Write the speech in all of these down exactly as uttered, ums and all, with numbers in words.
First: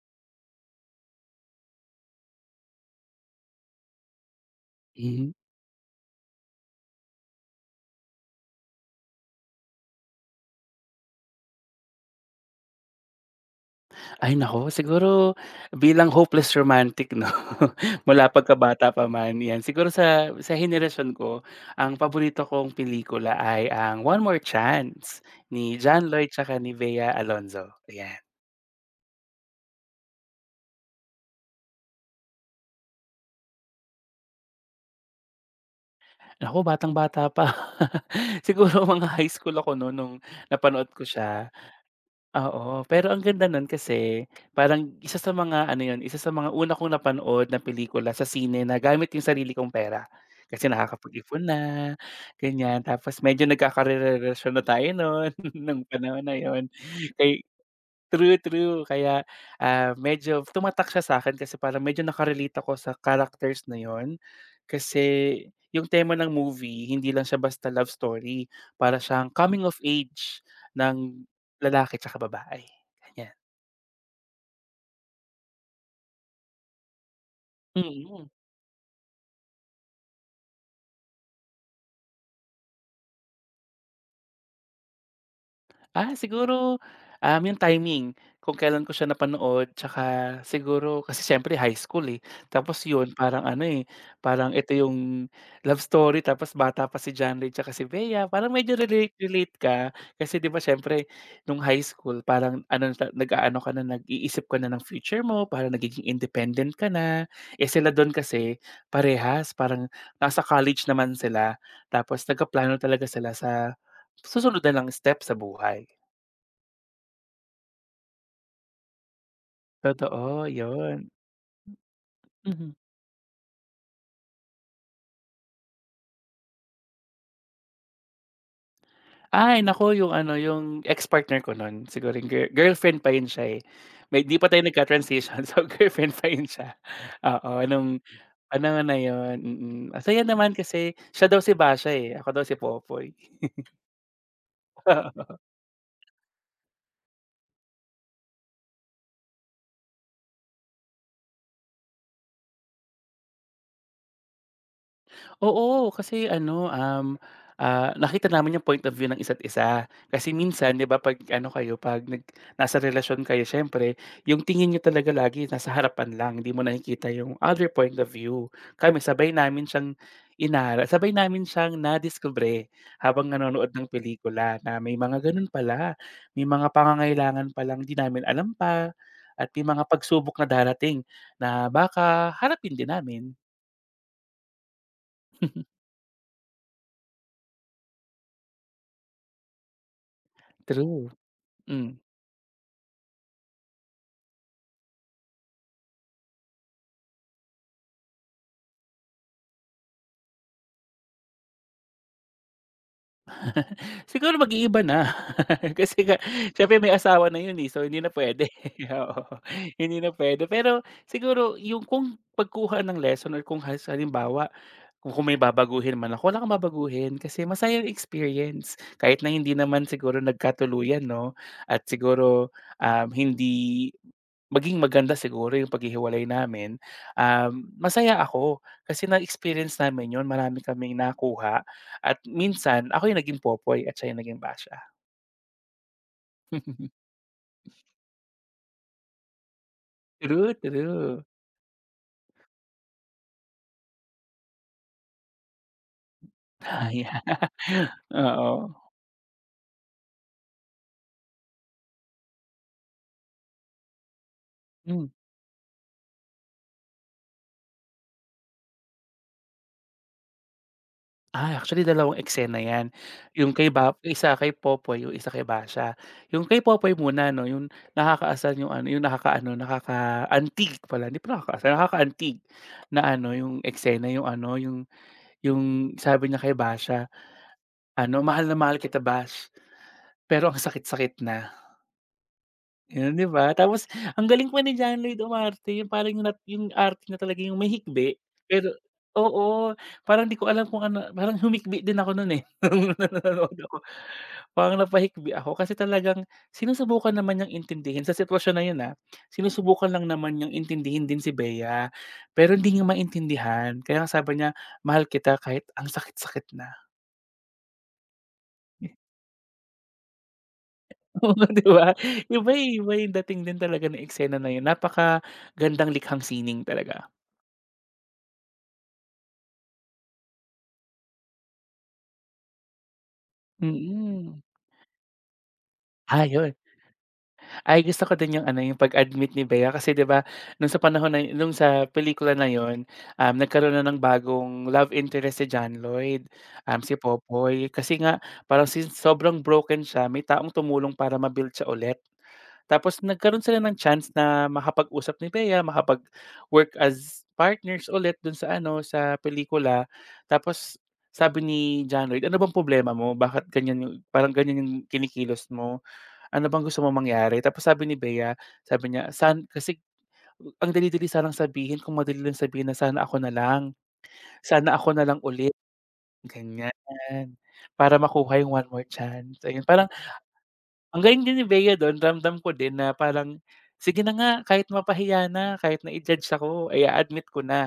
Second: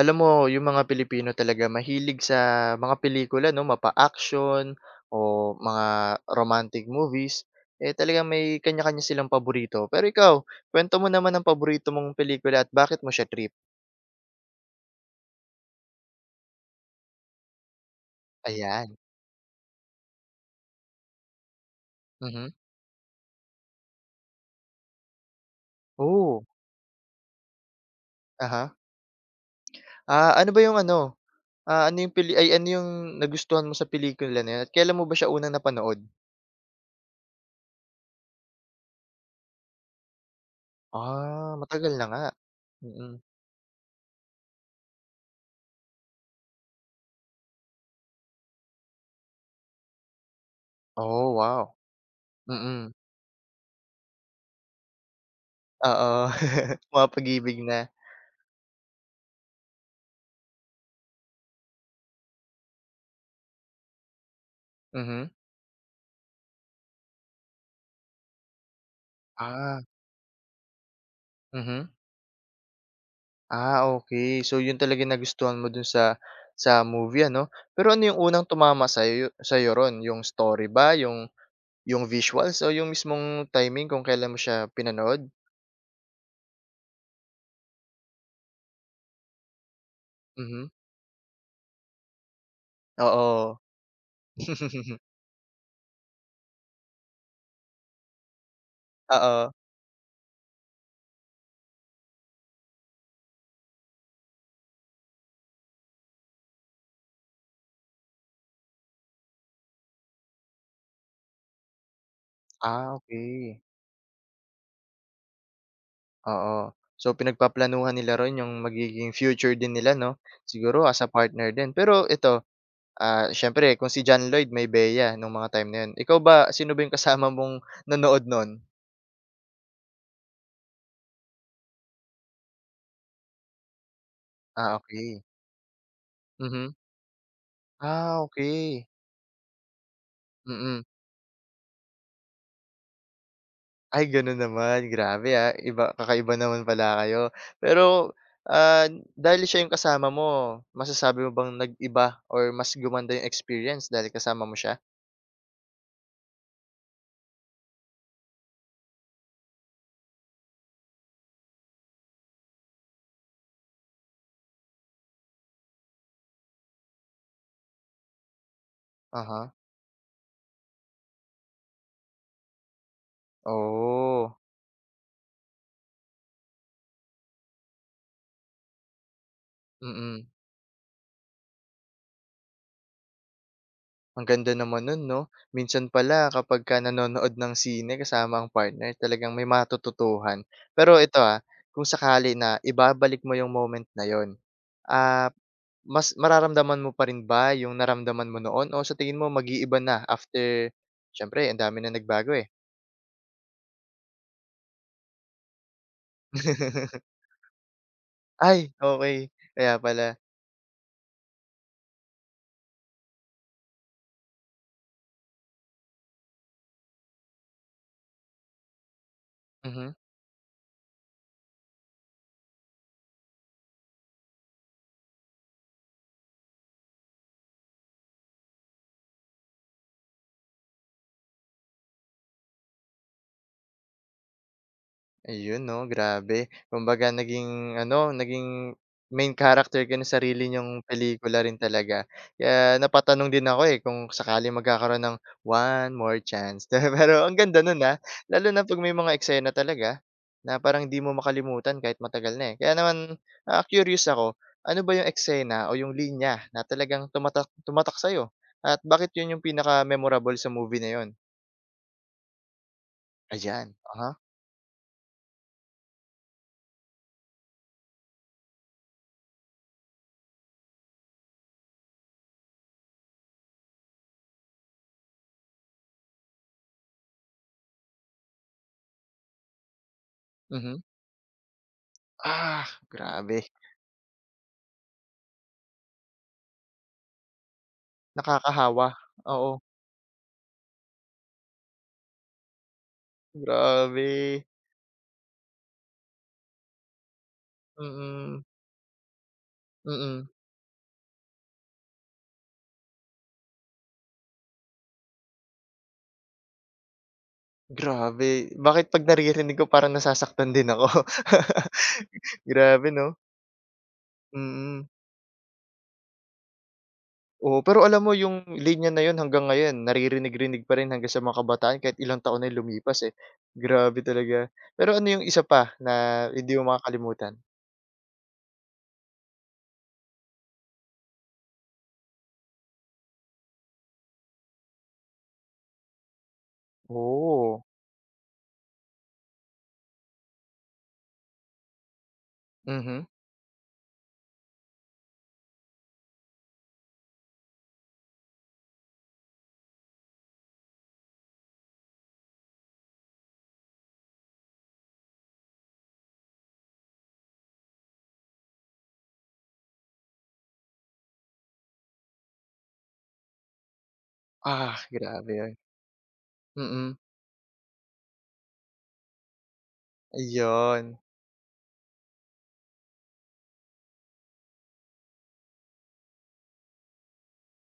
Alam mo yung mga Pilipino talaga mahilig sa mga pelikula 'no, mapa-action o Mhm. mga romantic movies, eh, talagang may kanya-kanya silang paborito. Pero ikaw, kuwento mo naman ang paborito mong pelikula at bakit mo siya trip? Ay nako, siguro bilang hopeless romantic 'no, mula pagkabata Ayan, pa man 'yan. Siguro sa sa henerasyon ko, ang paborito mhm. kong pelikula ay ang One More Chance ni John Lloyd Oh, tsaka ni Bea Alonzo, ayan. aha. Ah, ano ba yung ano, ah, ano yung peli ay ano yung nagustuhan mo sa pelikula na 'yun at kailan mo ba siya unang napanood? Naku, batang-bata pa. Siguro mga high school ako no'n nung napanood ko siya. Ah, matagal na nga. Ah, oo, pero Mm. ang ganda nun kasi parang isa sa mga ano yun, isa sa mga una kong napanood na pelikula sa sine na gamit yung sarili kong pera. Kasi Oh, nakakapag-ipon na, wow. ganyan. Mm, Tapos medyo nagkakarelasyon na tayo noon nung oo. panahon na yun. Kay Mapag-ibig na. true, true. Kaya, ah, medyo tumatak siya sa akin, kasi parang medyo naka-relate ako sa characters na 'yon. Kasi Mhm. yung tema ng movie hindi lang siya basta love story, para siyang coming of Ah. age ng Mhm. lalaki 'tsaka babae, ganyan. Ah, okay. So, yun talaga yung nagustuhan mo dun sa sa movie ano? Pero ano yung Mm. unang tumama sa'yo sa ron, yung story ba, yung yung visuals o yung mismong timing kung kailan mo siya pinanood? Ah, siguro, um, yung timing kung kailan ko siya napanood tsaka Mhm, siguro kasi siyempre high school, eh. Tapos yun parang oo. ano, eh, parang ito yung love story tapos bata pa si John Lloyd tsaka si Bea parang medyo Oo. relate-relate ka. Kasi 'di ba siyempre nung high school parang ano ta nag-aano ka na nag-iisip ka na ng future mo, parang nagiging independent ka na. Eh, sila dun kasi parehas parang nasa college naman sila tapos nagpaplano Ah, talaga sila okey. sa susunod na lang step sa buhay. Oo. So, pinagpaplanuhan nila ron yung magiging future din nila 'no? Totoo, Siguro as yun. a partner din. Pero ito, Mhm. ah, siyempre kung si John Lloyd may Bea nung mga time na yun. Ikaw ba, sino ba yung kasama mong nanood nun? Ay naku, yung ano, yung ex-partner ko nun siguro yung girl girlfriend pa yun siya, eh. May di pa tayo Ah, okay. nagka-transition so girlfriend pa yun Mhm. siya, oo, nung Ah, panahon okey. na yun, mm. Mm. Ang saya naman Mm. kasi siya daw si Basha, eh, ako daw si Popoy. Ay gano'n naman, grabe, ah, iba kakaiba naman pala kayo. Pero, ah, dahil siya yung kasama mo, masasabi mo bang nag-iba or mas gumanda yung experience dahil kasama mo siya? Oo, kasi ano, um, ah, nakita namin yung point of view ng isa't isa. Kasi minsan, 'di ba, 'pag ano kayo, 'pag nag nasa relasyon kayo, siyempre, yung tingin niyo talaga lagi nasa harapan lang, hindi mo nakikita yung other point of view. Kami, sabay Uh-huh. namin siyang inara sabay namin siyang nadiskubre habang nanonood ng Oh, pelikula na may mga ganun pala, may mga pangangailangan palang di namin alam pa, at may mga mm. pagsubok na darating na baka harapin din namin. Ang ganda naman nun 'no? Minsan pala kapagka nanonood ng sine kasama ang partner talagang may matututuhan. Pero True, ito, ah, kung hmm. sakali na ibabalik mo yung moment na yun, ah, mas mararamdaman mo pa rin ba yung naramdaman mo noon o sa tingin mo mag-iiba na after siyempre ang dami ng nagbago, eh. Siguro mag-iiba na. Kasi nga siyempre may asawa na yun, eh, so hindi na puwede, Ay, okay. oo, Kaya hindi pala. na puwede. Pero siguro yung kung pagkuha ng lesson or kung has halimbawa kung kung may babaguhin man ako, wala kang babaguhin kasi masaya yung experience. Kahit na hindi naman Mhm. siguro nagkatuluyan 'no, at siguro, um, hindi maging maganda siguro yung paghihiwalay namin. Um, masaya ako kasi na-experience namin 'yun, marami kaming nakuha at minsan ako yung naging popoy at siya yung naging basya. Ayun 'no, grabe. Kumbaga naging ano, naging main character ka ng sarili True, niyong true. pelikula rin talaga. Kaya napatanong din ako, eh, kung sakaling magkakaroon ng one more chance. Pero Ayan, ang ganda nun, ah, lalo na 'pag oo. may mga eksena talaga na parang di mo makalimutan kahit matagal na, eh. Kaya naman, ah, curious ako, ano ba yung Hmm. eksena o yung linya na talagang tumatak tumatak sa'yo at bakit yun yung pinaka-memorable sa movie na yun? Ah, actually dalawang eksena 'yan, yung kay Ayan, ba uh-huh, isa kay Popoy, yung isa kay Basya. Yung kay Popoy muna 'no, yung nakakaasar yung ano, yung nakakaano, nakakaantig pala, hindi pala nakakaasar, nakakaantig na ano yung eksena, yung ano, yung Yung sabi niya kay Basha, ano, "Mahal na mahal kita Bash, pero ang mhm. sakit-sakit na." Ah, Yun, 'di grabe. ba? Tapos ang galing pa ni John Lloyd umarte, yung parang yung nat yung arte na talaga yung may hikbi, pero Nakakahawa, oo. oo, parang di ko alam kung ano parang humikbi din ako nun, eh, nung nanonood ako. Grabe, Parang napahikbi ako kasi talagang sinusubukan naman niyang intindihin sa mm, sitwasyon na yun, ah, sinusubukan lang mm. naman niyang intindihin din si Bea, pero hindi niya maintindihan kaya nga sabi niya, "Mahal kita kahit ang sakit-sakit na." Grabe, bakit 'pag naririnig ko parang nasasaktan din ako. Oo, 'di ba? Iba, eh, Grabe iba 'no, yung dating din talaga ng eksena na yun, mm. napakagandang likhang sining talaga. Oo, pero alam mo yung linya na yun hanggang ngayon naririnig-rinig pa rin hanggang sa mga kabataan kahit ilang taon na yung lumipas, eh. Grabe talaga. Mm. Pero ano yung isa pa na Ah, hindi yun. mo makakalimutan? Ay gusto ko din yung ano, yung pag-admit ni Bea kasi 'di ba nung sa panahon na nung sa pelikula na yun, um, nagkaroon na ng bagong love interest si John Lloyd, um, si Oh, Popoy. Kasi nga parang since sobrang broken siya, may taong tumulong para ma-build siya ulit. Tapos mhm. nagkaroon sila ng chance na makapag-usap ni Bea, makapag-work as partners ulit dun sa ano, sa pelikula. Tapos sabi ni John Lloyd, "Ano bang problema mo? Bakit ganyan yung parang ganyan yung kinikilos mo?" Ano bang gusto mo mangyari? Tapos sabi ni Bea, sabi niya, san kasi ang dali-dali sanang sabihin kung madali lang sabihin na, "Sana ako na lang, sana Ah, ako na lang grabe ulit," yun, ganyan. mm. Para makuha yung one more chance, ayun. Parang Ayun, ang galing din ni Bea dun, ramdam ko din na parang, "Sige na nga, kahit mapahiya na, kahit na-i-judge ako, ay admit ko na,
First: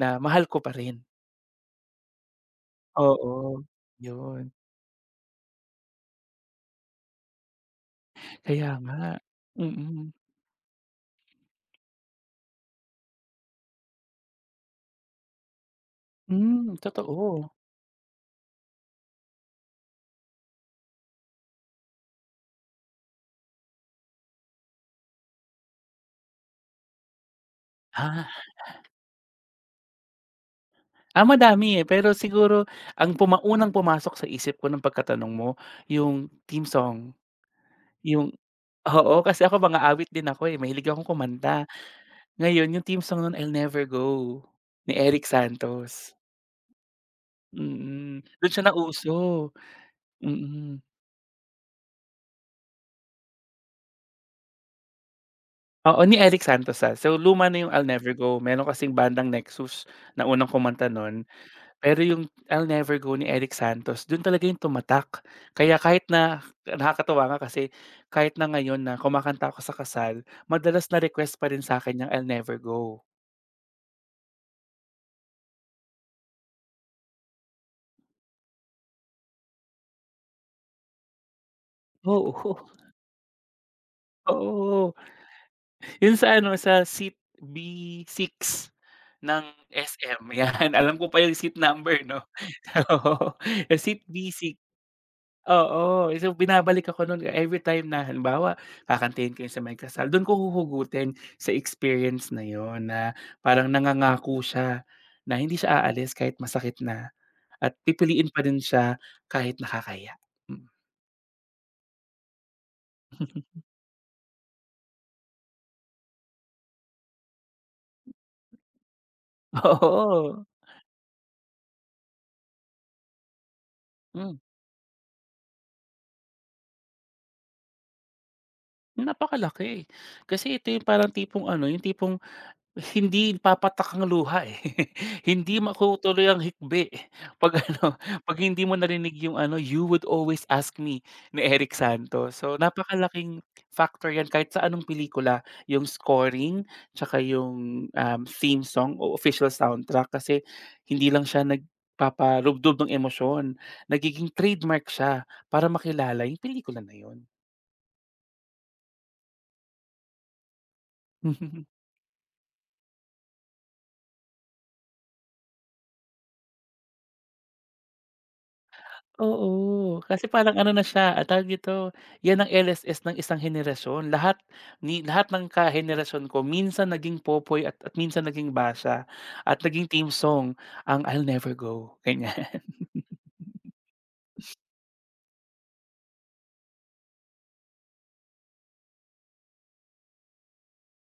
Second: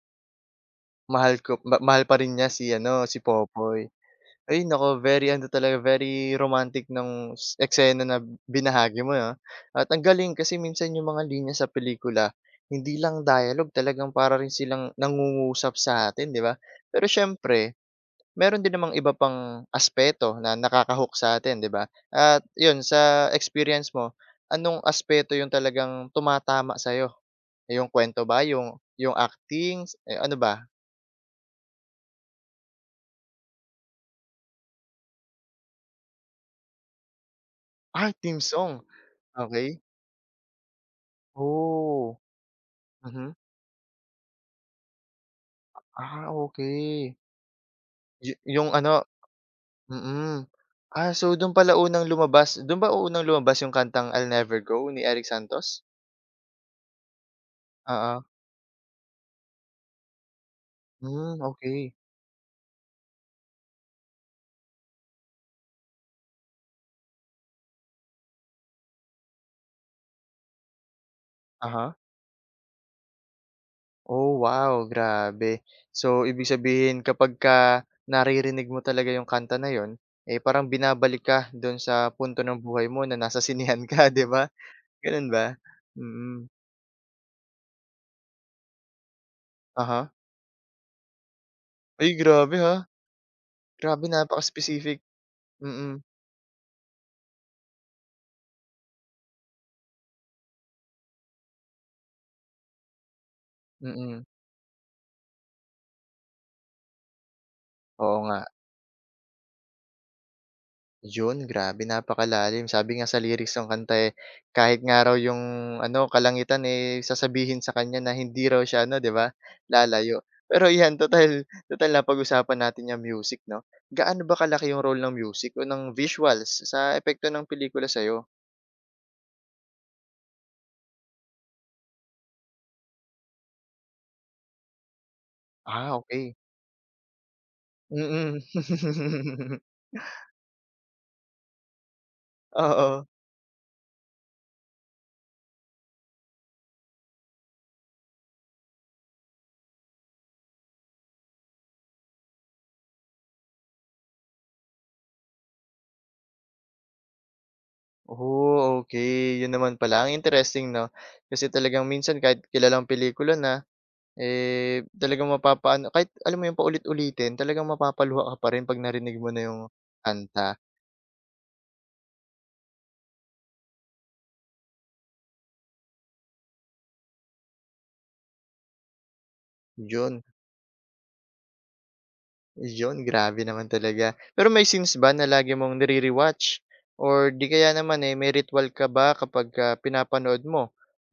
na mahal ko pa rin." mahal ko ma mahal pa rin niya si ano, si Oo, Popoy. yun. Ay naku, very ano talaga, very romantic nung eksena na Kaya binahagi nga, mo 'no. mm. At ang Mm. galing kasi minsan yung mga linya sa pelikula, hindi lang dialogue talagang para rin silang nangungusap sa atin 'di ba? Hmm, Pero totoo. siyempre, meron din namang iba pang aspeto na nakaka sa atin 'di ba? At yun sa experience mo, anong aspeto yung talagang tumatama sa'yo? Yung kwento ba, Ah. yung yung acting, eh, ano ba? Ah, madami, eh, pero siguro ang puma unang pumasok sa isip ko ng pagkatanong mo, yung theme song. Ah, Yung theme song. oo, kasi ako Okay. mang-aawit din ako, eh, mahilig akong kumanta. Oh, Ngayon yung theme song mhm. nun, "I'll Never Go" ni Eric Santos. Ah, okey. Mm, Yu dun siya Yung ano, nauso, mm. mm. Ah, so dun pala unang lumabas dun ba unang lumabas yung kantang I'll Never Go ni Eric Santos? Oo, ni Eric Santos, ah. So luma na yung "I'll Never Oo. Go." Meron kasing bandang Nexus na unang kumanta nun. Hmm, okey. Pero yung I'll Never Go ni Eric Santos, dun talaga yung tumatak. Kaya kahit na nakakatuwa nga kasi kahit na ngayon na kumakanta ako sa kasal, madalas na request pa rin sa Uh-huh. akin yung I'll Never Go. Oh, wow, grabe. So, ibig sabihin kapagka naririnig mo talaga yung kanta na yun, eh, parang binabalik ka dun sa punto ng Oo. buhay mo na nasa sinehan ka, 'di ba? Oo, Ganun ba? yun sa Mm. ano, sa seat b six ng Uh-huh. S M, yan. Alam ko pa yung seat number Ay, 'no, grabe, ha? oo, yung seat Grabe b six. napaka-specific. Mm, Oo, so binabalik ako nun everytime na halimbawa kakantahin ko yun sa may kasal, dun ko huhugutin sa experience na yon na parang mm. Mm. nangangako siya na hindi siya aalis kahit masakit na at Oo pipiliin nga. pa din siya kahit nakakahiya. Mm. Yun, grabe napakalalim. Sabi nga sa lyrics ng kanta, eh, kahit nga raw yung ano, kalangitan, eh, sasabihin sa kanya na hindi raw siya ano, 'di ba, lalayo. Oo, Pero 'yan total total na pag usapan natin yung music 'no. Gaano ba hmm, kalaki yung role ng music o ng visuals sa epekto ng pelikula sa'yo? napakalaki. Kasi ito yung parang tipong ano, yung tipong hindi papatak ang luha, eh. Hindi Ah, makutuloy okay. ang hikbi 'pag ano, 'pag Mm. hindi mo narinig yung ano, "You would always ask me" ni Eric Santos. So, Oo. napakalaking factor 'yan kahit sa anong pelikula, yung scoring tsaka yung, um, theme song o official soundtrack kasi hindi lang siya nagpaparubdob ng emosyon, nagiging trademark siya para makilala yung pelikula na yun. Oh, okay. Yun naman pala, ang interesting 'no. Kasi talagang minsan kahit kilalang pelikula na eh, talagang mapapaano kahit alam mo yun paulit-ulitin talagang mapapaluha ka pa rin 'pag narinig mo na yung Oo, kasi kanta. parang ano na siya, ah, tawag dito, 'yan ang L S S ng isang henerasyon. Lahat ni lahat ng kahenerasyon ko minsan naging popoy at at minsan naging basa at naging team Yun, song ang I'll Never Go, kanya yun grabe naman talaga. Pero may scenes ba na lagi mong nire-rewatch or 'di kaya naman, eh, may ritwal ka ba kapagka pinapanood mo?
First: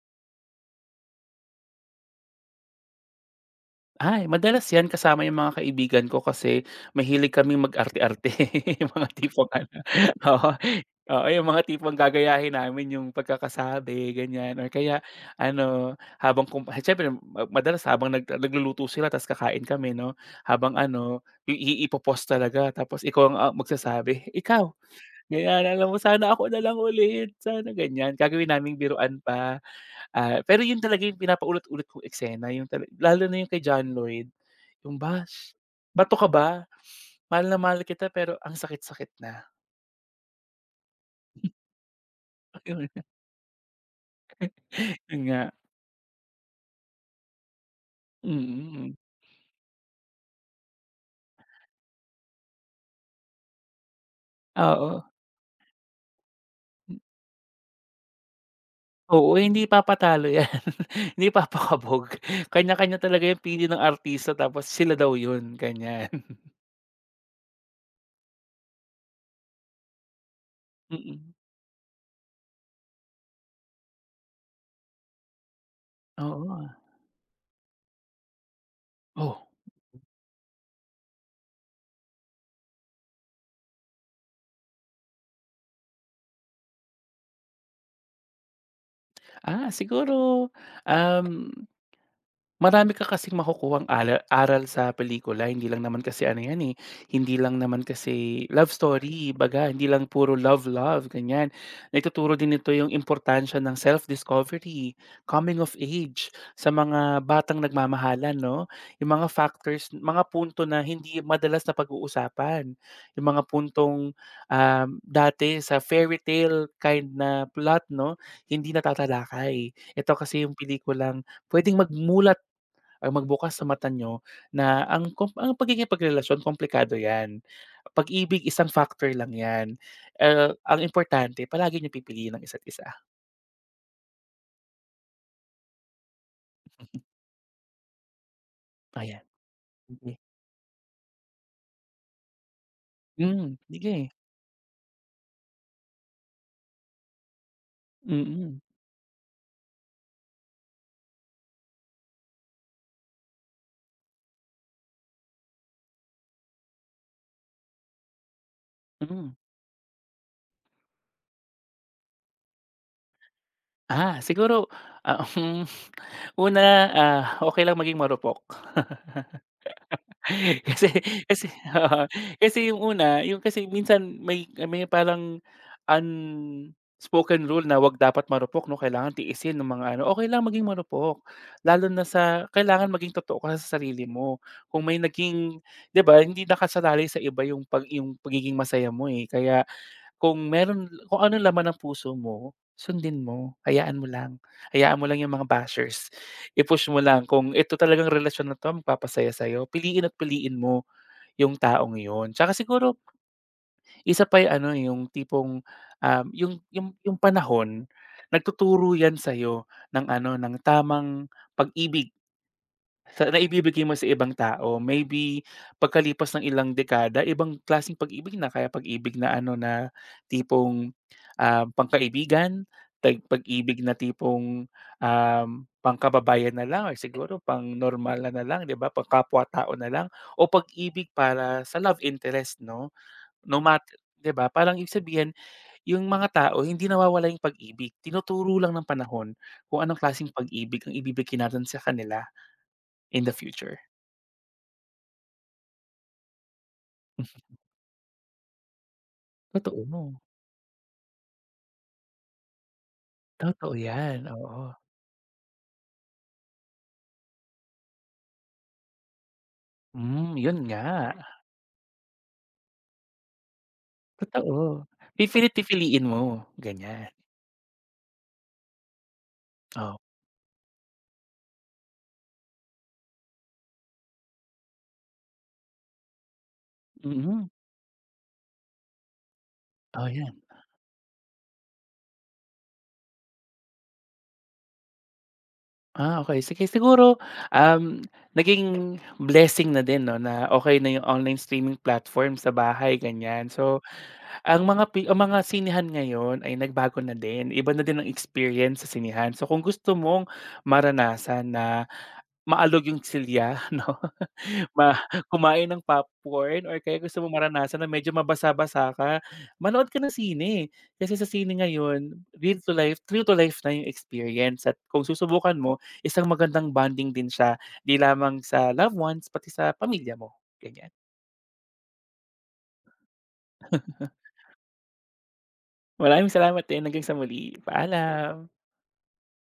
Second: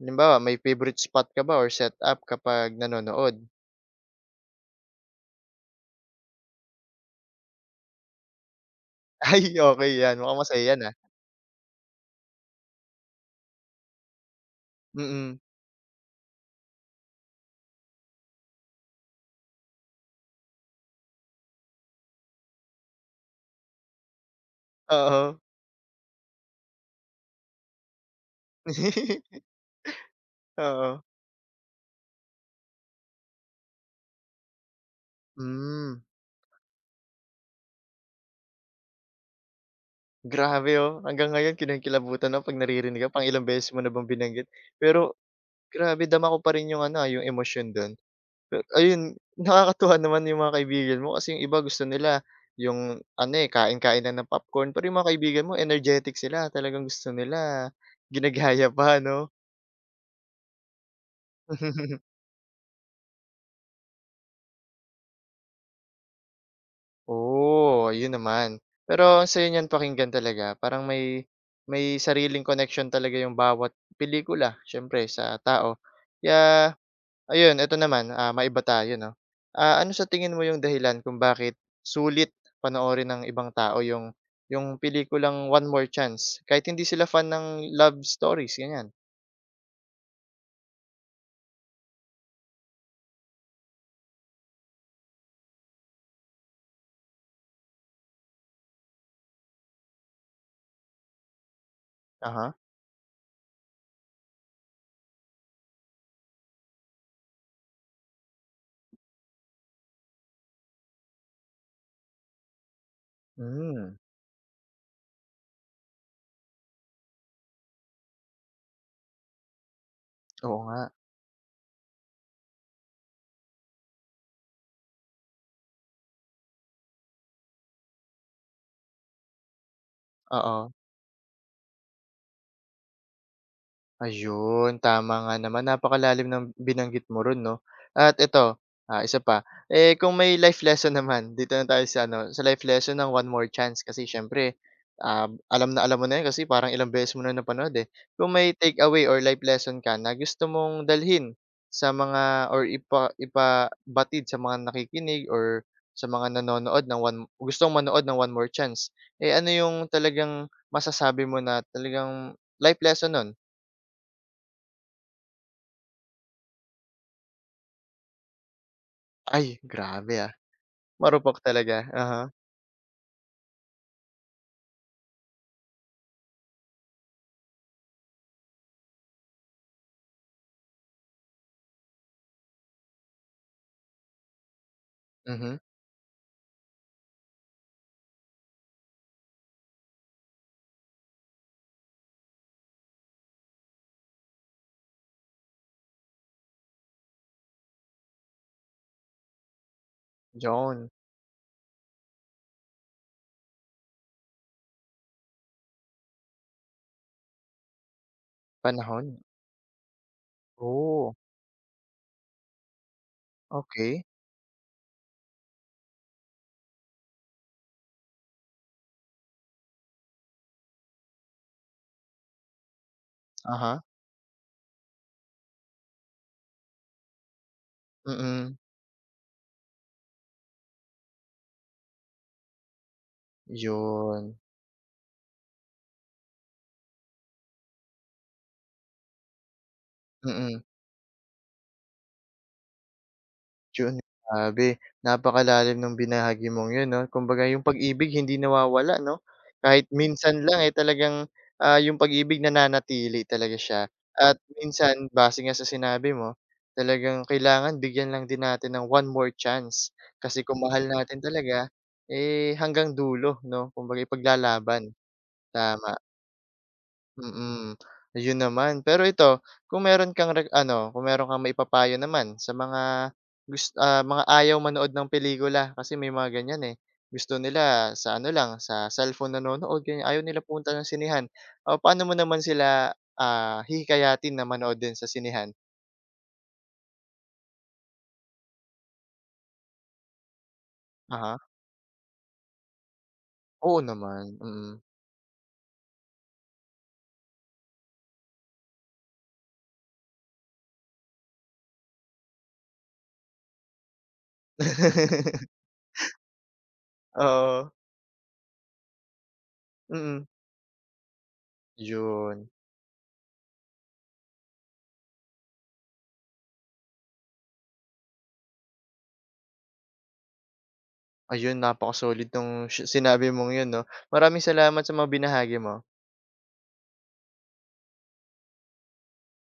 Halimbawa, may favorite spot ka ba or setup kapag nanonood? ay, madalas 'yan kasama 'yung mga kaibigan ko kasi mahilig kaming mag-arte-arte, 'yung mga Ay, tipong ano okey yan, mukhang oo, masaya yan, ah. oo, 'yung mga tipong gagayahin namin 'yung pagkakasabi ganiyan or kaya Mm, ano, habang kum siyempre ma madalas habang nag nagluluto sila tapos kakain kami 'no, habang ano, i ipo talaga tapos ikaw ang, ah, magsasabi, "Ikaw," oo. ganiyan, alam mo, "Sana ako na lang ulit, sana ganiyan." Gagawin naming biruan pa, ah, pero 'yun Oo. talaga 'yung pinapaulit-ulit kong eksena 'yung tala lalo na 'yung kay John Lloyd. Yung bash, Hmm. "Bato ka ba? Mahal na mahal kita pero ang sakit-sakit na." Grabe, oh, hanggang ngayon kinikilabutan ako 'pag Yun, naririnig ko, pang ilang beses mo na bang binanggit. Pero yun nga, grabe dama ko pa rin yung ano, ah, yung emosyon don. Pero mm, ayun, nakakatuwa naman yung mga kaibigan mo kasi yung iba gusto nila yung ano, eh, kain-kain lang ng popcorn, pero yung oo. mga kaibigan mo energetic sila, talagang gusto nila ginagaya pa 'no? Oo, hindi papatalo yan, hindi papakabog. Kanya-kanya talaga yung pili ng artista tapos sila daw yun, ganyan. Oo, yun naman. Pero ang saya niyan pakinggan talaga, parang may Mm, may sariling connection talaga yung bawat pelikula siyempre sa tao. oo. Kaya ayun, eto naman, ah, maiba tayo 'no. Oh, Ah, ano sa tingin mo yung dahilan kung bakit sulit panoorin ng ibang tao yung yung pelikulang One More Chance kahit hindi sila fan ng love stories, ganyan? ah, siguro, um marami ka kasing makukuhang ala aral sa pelikula, hindi lang naman kasi ano 'yan, eh, hindi lang naman kasi love story, baga hindi lang puro love, love, ganyan. Naituturo Uh-huh. din nito yung importansya ng self-discovery, coming of age sa mga batang nagmamahalan 'no, yung mga factors, mga punto na hindi madalas na pag-uusapan, yung mga Hmm, puntong, um, dati sa fairy tale kind na plot 'no, hindi natatalakay. Ito kasi yung oo nga, pelikulang pwedeng magmulat ang magbukas sa mata niyo na ang kom ang pagiging pagrelasyon komplikado 'yan. Pag-ibig isang factor lang 'yan. Ah, oo. ang importante palagi niyong pipiliin ang isa't isa, Ayun, tama nga naman. Napakalalim ng binanggit mo ro'n 'no. At ito, ah, ayan. isa pa, eh, kung Sige. may life lesson naman, dito na tayo sa ano, sa life lesson ng One More Hmm, Chance kasi sige. siyempre, ah, alam na alam mo na 'yan kasi parang ilang beses mo na napanood, eh. Kung may Mm-mm. take away or life lesson ka na gusto mong dalhin sa mga or ipa ipabatid sa mga nakikinig or sa mga nanonood ng one gustong manood ng One More Chance, Mm, hmm. eh, ano yung talagang masasabi mo na talagang life lesson nun? Ah, siguro, ah, una, ah, okey lang maging marupok. Ay, grabe, ah. Kasi Marupok kasi talaga, uh-huh. kasi yung una, yung kasi minsan may may parang unspoken rule na 'wag dapat marupok 'no, kailangan tiisin ng mga ano. Okay lang maging marupok, lalo na sa kailangan maging totoo ka sa sarili mo. Kung may Mhm, naging 'di ba, hindi nakasalalay sa iba yung pag yung pagiging masaya mo, eh. Kaya kung meron kung ano laman ng puso mo, sundin mo, hayaan mo lang. Hayaan mo lang yung mga bashers, i-push mo lang kung ito talagang relasyon na 'to magpapasaya sa'yo, piliin at piliin mo yun, yung taong yun. Tsaka siguro isa pa yung ano, eh, yung tipong, um, yung yung yung panahon, nagtuturo yan panahon. sa'yo ng ano, ng Oh, tamang pag-ibig. Sa naibibigay mo okey, sa ibang tao, maybe pagkalipas ng ilang dekada ibang klaseng pag-ibig na. Kaya pag-ibig na ano na tipong, ah, pangkaibigan, tag uh-huh, pag-ibig na tipong, um, pangkababayan na lang or siguro pangnormal na na mm, lang, 'di ba, pangkapwa-tao na lang o pag-ibig para sa love interest 'no. No mat 'di yun, ba, parang ibig sabihin yung mga tao hindi nawawala yung pag-ibig, tinuturo lang ng panahon kung anong klaseng mm. pag-ibig ang ibibigay natin sa kanila in the future. Yun, grabe napakalalim ng binahagi mong yun 'no. Kumbaga yung pag-ibig hindi nawawala 'no, kahit Totoo, no? minsan lang, eh, talagang, ah, yung pag-ibig nananatili talaga Totoo siya. yan, At oo. minsan base nga sa sinabi mo, talagang kailangan bigyan lang din natin ng one more chance. Hmm, Kasi yun kung nga, mahal natin talaga, eh, hanggang dulo 'no, kumbaga totoo. ipaglalaban, Pipili't tama. pipiliin mo, ganyan. Mm, ayun naman. Pero ito, kung Oh, meron kang rek ano, kung meron kang maipapayo naman sa mga gusto mga ayaw manood ng pelikula, kasi may mga ganyan, eh. Gusto mm. nila sa ano lang, sa cellphone nanonood, ganyan, Oh, ayaw yan. nila pumunta ng sinehan. O paano mo naman sila, ah, hihikayatin na manood din sa sinehan? Ah, okey sige siguro, um, naging blessing na din 'no na okey na yung Aha. online streaming platform sa bahay ganyan. Oo So, naman, ang mm. mga pi ang mga sinehan ngayon ay nagbago na din, iba na din ang experience sa sinehan. So, kung gusto mong maranasan na maalog yung silya 'no ma kumain ng popcorn or kaya gusto mo Oo, maranasan na medyo mabasa-basa ka, manood ka ng mm. sine. Kasi sa sine ngayon, Yun. real to life true to life na yung experience at kung susubukan mo, isang magandang bonding din siya, 'di lamang sa loved ones, pati sa pamilya mo, ganyan. Ayun, napaka-solid nung shi sinabi mong yun 'no. Maraming salamat sa mga binahagi mo. Maraming salamat din, hanggang sa muli, paalam.